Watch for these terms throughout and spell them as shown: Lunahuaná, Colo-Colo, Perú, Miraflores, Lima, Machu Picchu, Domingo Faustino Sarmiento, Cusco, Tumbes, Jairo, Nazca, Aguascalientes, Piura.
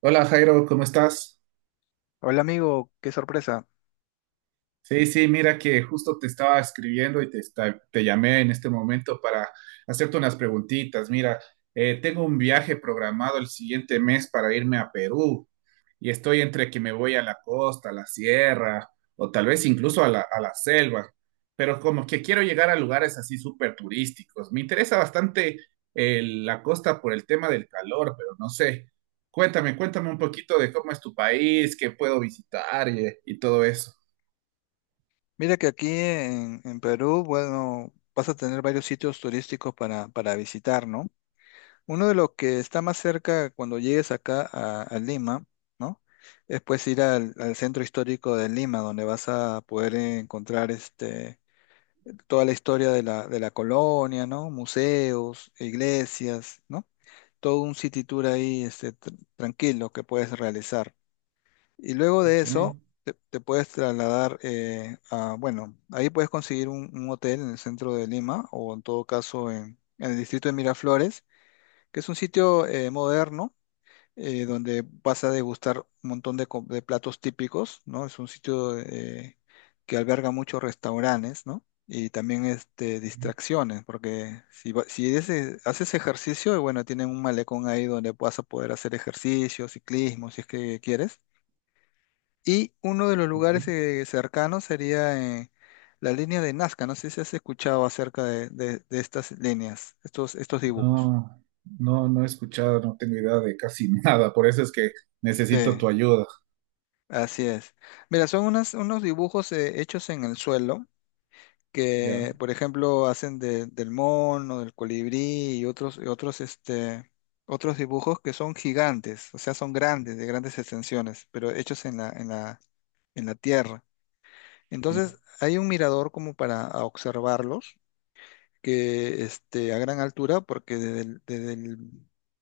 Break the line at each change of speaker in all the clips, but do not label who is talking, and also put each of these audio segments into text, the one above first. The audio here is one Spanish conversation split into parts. Hola Jairo, ¿cómo estás?
Hola amigo, qué sorpresa.
Sí, sí, mira que justo te estaba escribiendo y te llamé en este momento para hacerte unas preguntitas. Mira, tengo un viaje programado el siguiente mes para irme a Perú y estoy entre que me voy a la costa, a la sierra o tal vez incluso a la selva, pero como que quiero llegar a lugares así súper turísticos. Me interesa bastante la costa por el tema del calor, pero no sé. Cuéntame, cuéntame un poquito de cómo es tu país, qué puedo visitar y todo eso.
Mira que aquí en Perú, bueno, vas a tener varios sitios turísticos para visitar, ¿no? Uno de los que está más cerca cuando llegues acá a Lima, ¿no? Es pues ir al centro histórico de Lima, donde vas a poder encontrar toda la historia de la colonia, ¿no? Museos, iglesias, ¿no? Todo un city tour ahí tranquilo que puedes realizar. Y luego de
Ok.
eso, te puedes trasladar a, bueno, ahí puedes conseguir un hotel en el centro de Lima o en todo caso en el distrito de Miraflores, que es un sitio moderno donde vas a degustar un montón de platos típicos, ¿no? Es un sitio que alberga muchos restaurantes, ¿no? Y también distracciones, porque si, va- si ese- haces ejercicio, bueno, tienen un malecón ahí donde vas a poder hacer ejercicio, ciclismo, si es que quieres y uno de los lugares
Ya.
cercanos sería la línea de Nazca. No sé si has escuchado acerca de estas líneas, estos dibujos.
No, no, no he escuchado, no tengo idea de casi nada, por eso es que necesito
Sí,
tu ayuda.
así es. Mira, unos dibujos hechos en el suelo
Ya,
que, por ejemplo, hacen del mono, del colibrí y otros, otros dibujos que son gigantes, o sea, son grandes, de grandes extensiones, pero hechos en la tierra. Entonces,
ok.
hay un mirador como para observarlos que a gran altura, porque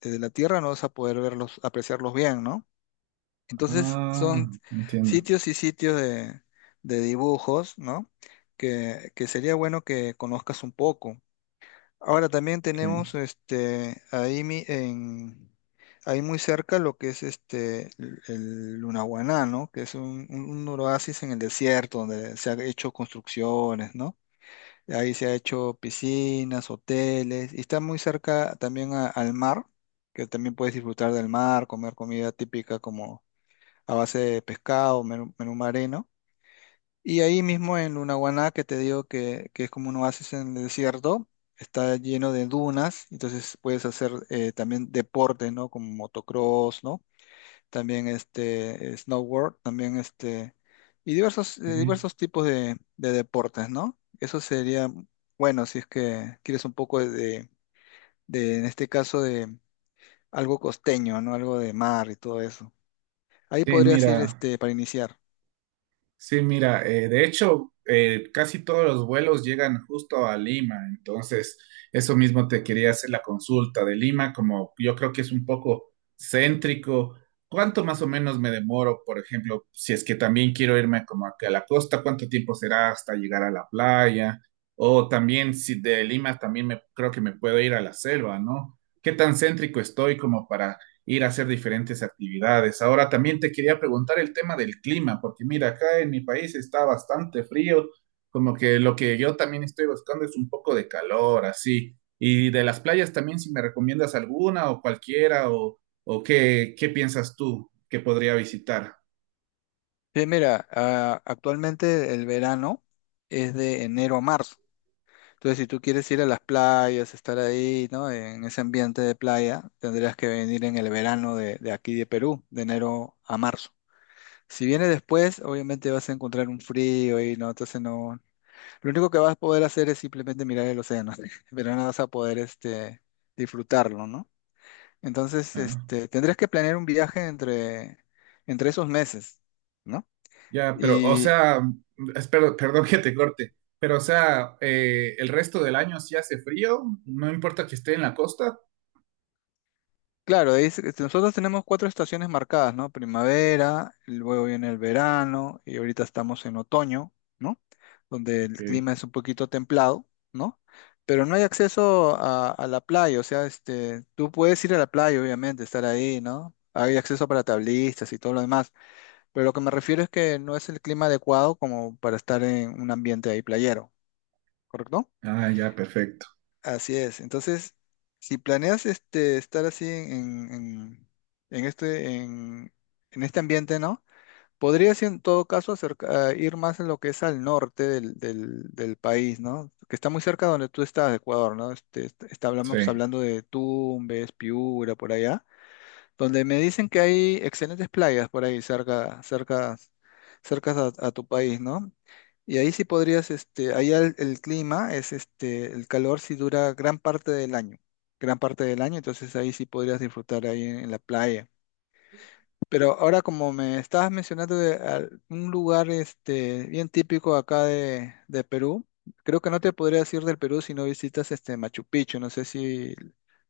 desde la tierra no vas a poder verlos, apreciarlos bien, ¿no? Entonces
Ah,
son
entiendo.
sitios y sitios de dibujos, ¿no? Que sería bueno que conozcas un poco. Ahora también
Ok,
tenemos ahí muy cerca lo que es el Lunahuaná, ¿no? Que es un un oasis en el desierto donde se han hecho construcciones, ¿no? Ahí se ha hecho piscinas, hoteles, y está muy cerca también al mar, que también puedes disfrutar del mar, comer comida típica como a base de pescado, menú marino. Y ahí mismo en Lunahuaná, que te digo que es como un oasis en el desierto, está lleno de dunas, entonces puedes hacer también deportes, ¿no? Como motocross, ¿no? También snowboard, también y
ok.
diversos tipos de deportes, ¿no? Eso sería bueno si es que quieres un poco en este caso, de algo costeño, ¿no? Algo de mar y todo eso. Ahí
Sí,
podrías ir
mira.
para iniciar.
Sí, mira, de hecho, casi todos los vuelos llegan justo a Lima, entonces eso mismo te quería hacer la consulta de Lima, como yo creo que es un poco céntrico. ¿Cuánto más o menos me demoro, por ejemplo, si es que también quiero irme como aquí a la costa, cuánto tiempo será hasta llegar a la playa? O también si de Lima también me creo que me puedo ir a la selva, ¿no? ¿Qué tan céntrico estoy como para ir a hacer diferentes actividades? Ahora también te quería preguntar el tema del clima, porque mira, acá en mi país está bastante frío, como que lo que yo también estoy buscando es un poco de calor, así. Y de las playas también, si me recomiendas alguna o cualquiera, o qué piensas tú que podría visitar.
Bien, mira, ah, actualmente el verano es de enero a marzo. Entonces, si tú quieres ir a las playas, estar ahí, ¿no? En ese ambiente de playa, tendrías que venir en el verano de aquí de Perú, de enero a marzo. Si viene después, obviamente vas a encontrar un frío y no, entonces no. Lo único que vas a poder hacer es simplemente mirar el océano, pero no vas a poder disfrutarlo, ¿no? Entonces,
Ah,
tendrías que planear un viaje entre esos meses, ¿no?
ya, pero, o sea, espero, perdón que te corte, pero, o sea, el resto del año sí hace frío, no importa que esté en la costa.
Claro, nosotros tenemos cuatro estaciones marcadas, ¿no? Primavera, luego viene el verano y ahorita estamos en otoño, ¿no? Donde el
Ok.
clima es un poquito templado, ¿no? Pero no hay acceso a la playa, o sea, tú puedes ir a la playa, obviamente, estar ahí, ¿no? Hay acceso para tablistas y todo lo demás, pero lo que me refiero es que no es el clima adecuado como para estar en un ambiente ahí playero, ¿correcto?
Ah, ya, perfecto.
Así es. Entonces, si planeas estar así en- en- este, en, en este ambiente, ¿no? Podrías en todo caso acerca- a ir más en lo que es al norte del país, ¿no? Que está muy cerca de donde tú estás, de Ecuador, ¿no? Este, est- está-
Sí.
hablamos hablando de Tumbes, Piura, por allá donde me dicen que hay excelentes playas por ahí cerca a tu país, ¿no? Y ahí sí podrías, allá el clima es, el calor sí dura gran parte del año, entonces ahí sí podrías disfrutar ahí en la playa. Pero ahora como me estabas mencionando un lugar, bien típico acá de Perú, creo que no te podrías ir del Perú si no visitas, Machu Picchu, no sé si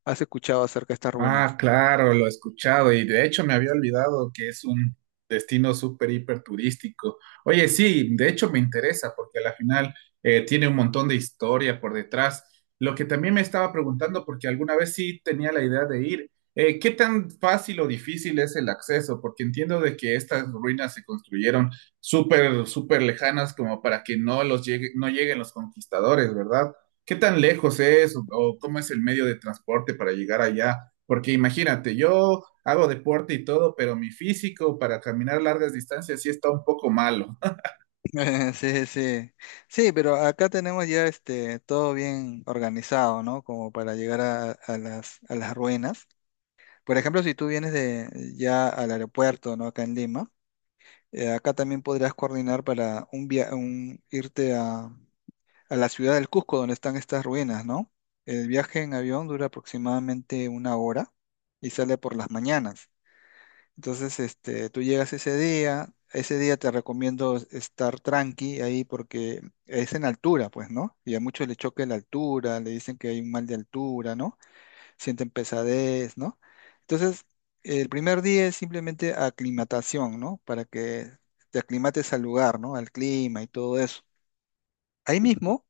has escuchado acerca de estas
Ah,
ruinas.
claro, lo he escuchado y de hecho me había olvidado que es un destino súper hiper turístico. Oye, sí, de hecho me interesa porque a la final tiene un montón de historia por detrás. Lo que también me estaba preguntando, porque alguna vez sí tenía la idea de ir, ¿qué tan fácil o difícil es el acceso? Porque entiendo de que estas ruinas se construyeron súper, súper lejanas como para que no lleguen los conquistadores, ¿verdad? ¿Qué tan lejos es o cómo es el medio de transporte para llegar allá? Porque imagínate, yo hago deporte y todo, pero mi físico para caminar largas distancias sí está un poco malo.
Sí, sí. Sí, pero acá tenemos ya todo bien organizado, ¿no? Como para llegar a las ruinas. Por ejemplo, si tú vienes de ya al aeropuerto, ¿no? Acá en Lima, acá también podrías coordinar para un irte a la ciudad del Cusco, donde están estas ruinas, ¿no? El viaje en avión dura aproximadamente una hora y sale por las mañanas. Entonces, tú llegas ese día te recomiendo estar tranqui ahí porque es en altura, pues, ¿no? Y a muchos le choca la altura, le dicen que hay un mal de altura, ¿no? Sienten pesadez, ¿no? Entonces, el primer día es simplemente aclimatación, ¿no? Para que te aclimates al lugar, ¿no? Al clima y todo eso. Ahí mismo,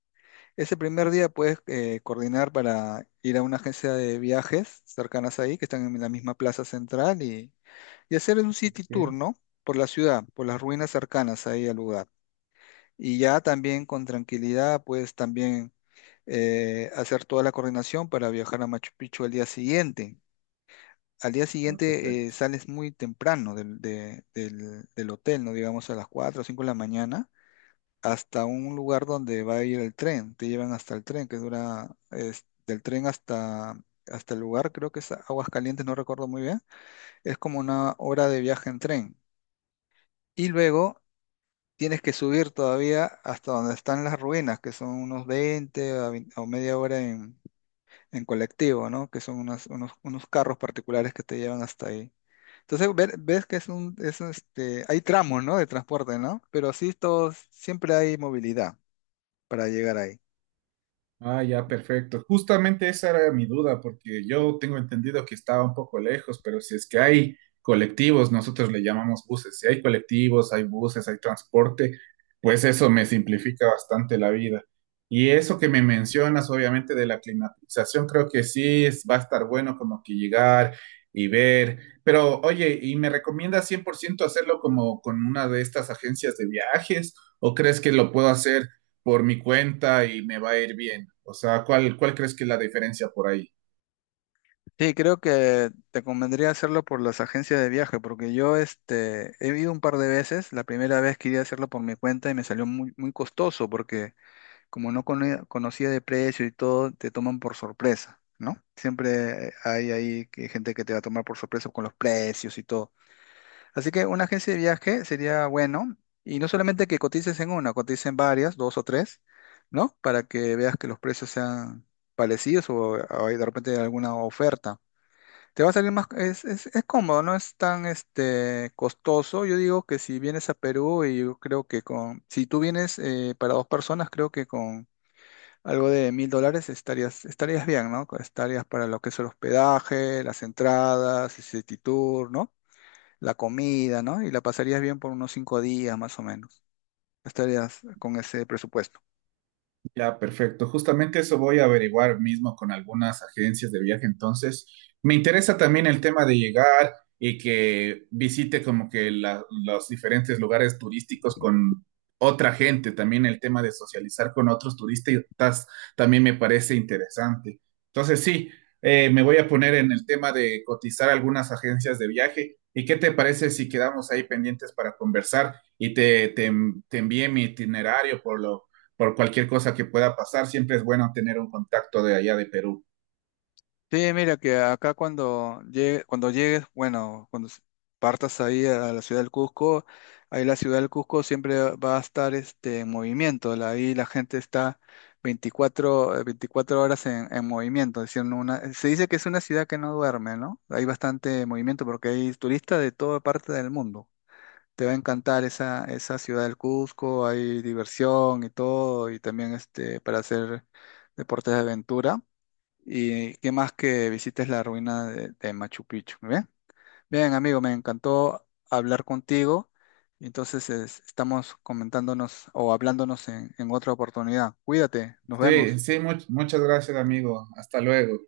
ese primer día puedes coordinar para ir a una agencia de viajes cercanas ahí, que están en la misma plaza central y hacer un city tour,
Ok,
¿no? Por la ciudad, por las ruinas cercanas ahí al lugar. Y ya también con tranquilidad, pues también hacer toda la coordinación para viajar a Machu Picchu al día siguiente. Al día
está
siguiente
perfecto.
sales muy temprano del hotel, ¿no? Digamos a las 4 o 5 de la mañana, hasta un lugar donde va a ir el tren. Te llevan hasta el tren, del tren hasta el lugar, creo que es Aguascalientes, no recuerdo muy bien. Es como una hora de viaje en tren. Y luego tienes que subir todavía hasta donde están las ruinas, que son unos 20 a 20 o media hora en colectivo, ¿no? Que son unos carros particulares que te llevan hasta ahí. Entonces ves que es hay tramos, ¿no? De transporte, ¿no? Pero sí, todos, siempre hay movilidad para llegar ahí.
Ah, ya, perfecto. Justamente esa era mi duda, porque yo tengo entendido que estaba un poco lejos, pero si es que hay colectivos, nosotros le llamamos buses, si hay colectivos, hay buses, hay transporte, pues eso me simplifica bastante la vida. Y eso que me mencionas, obviamente, de la climatización, creo que sí va a estar bueno como que llegar y ver. Pero oye, ¿y me recomiendas 100% hacerlo como con una de estas agencias de viajes? ¿O crees que lo puedo hacer por mi cuenta y me va a ir bien? O sea, ¿cuál crees que es la diferencia por ahí?
Sí, creo que te convendría hacerlo por las agencias de viaje, porque yo he ido un par de veces. La primera vez quería hacerlo por mi cuenta y me salió muy costoso, porque como no conocía de precio y todo, te toman por sorpresa, ¿no? Siempre hay ahí gente que te va a tomar por sorpresa con los precios y todo. Así que una agencia de viaje sería bueno, y no solamente que cotices en una, cotices en varias, dos o tres, ¿no? Para que veas que los precios sean parecidos o hay de repente alguna oferta. Te va a salir más, es cómodo, no es tan costoso. Yo digo que si vienes a Perú y yo creo que si tú vienes para dos personas, creo que con algo de $1000 estarías bien, ¿no? Estarías para lo que es el hospedaje, las entradas, el city tour, ¿no? La comida, ¿no? Y la pasarías bien por unos cinco días más o menos. Estarías con ese presupuesto.
Ya, perfecto. Justamente eso voy a averiguar mismo con algunas agencias de viaje. Entonces, me interesa también el tema de llegar y que visite como que los diferentes lugares turísticos con otra gente. También el tema de socializar con otros turistas también me parece interesante. Entonces, sí, me voy a poner en el tema de cotizar algunas agencias de viaje. ¿Y qué te parece si quedamos ahí pendientes para conversar y te, envié mi itinerario por cualquier cosa que pueda pasar? Siempre es bueno tener un contacto de allá de Perú.
Sí, mira que acá cuando llegues, bueno, partas ahí a la ciudad del Cusco, ahí la ciudad del Cusco siempre va a estar en movimiento, ahí la gente está 24 horas en movimiento, es decir, no una, se dice que es una ciudad que no duerme, ¿no? Hay bastante movimiento porque hay turistas de toda parte del mundo. Te va a encantar esa ciudad del Cusco, hay diversión y todo, y también para hacer deportes de aventura. Y qué más que visites la ruina de Machu Picchu, ¿muy bien? Bien, amigo, me encantó hablar contigo. Entonces, estamos comentándonos o hablándonos en otra oportunidad. Cuídate, nos
Sí,
vemos.
sí, muchas gracias, amigo. Hasta luego.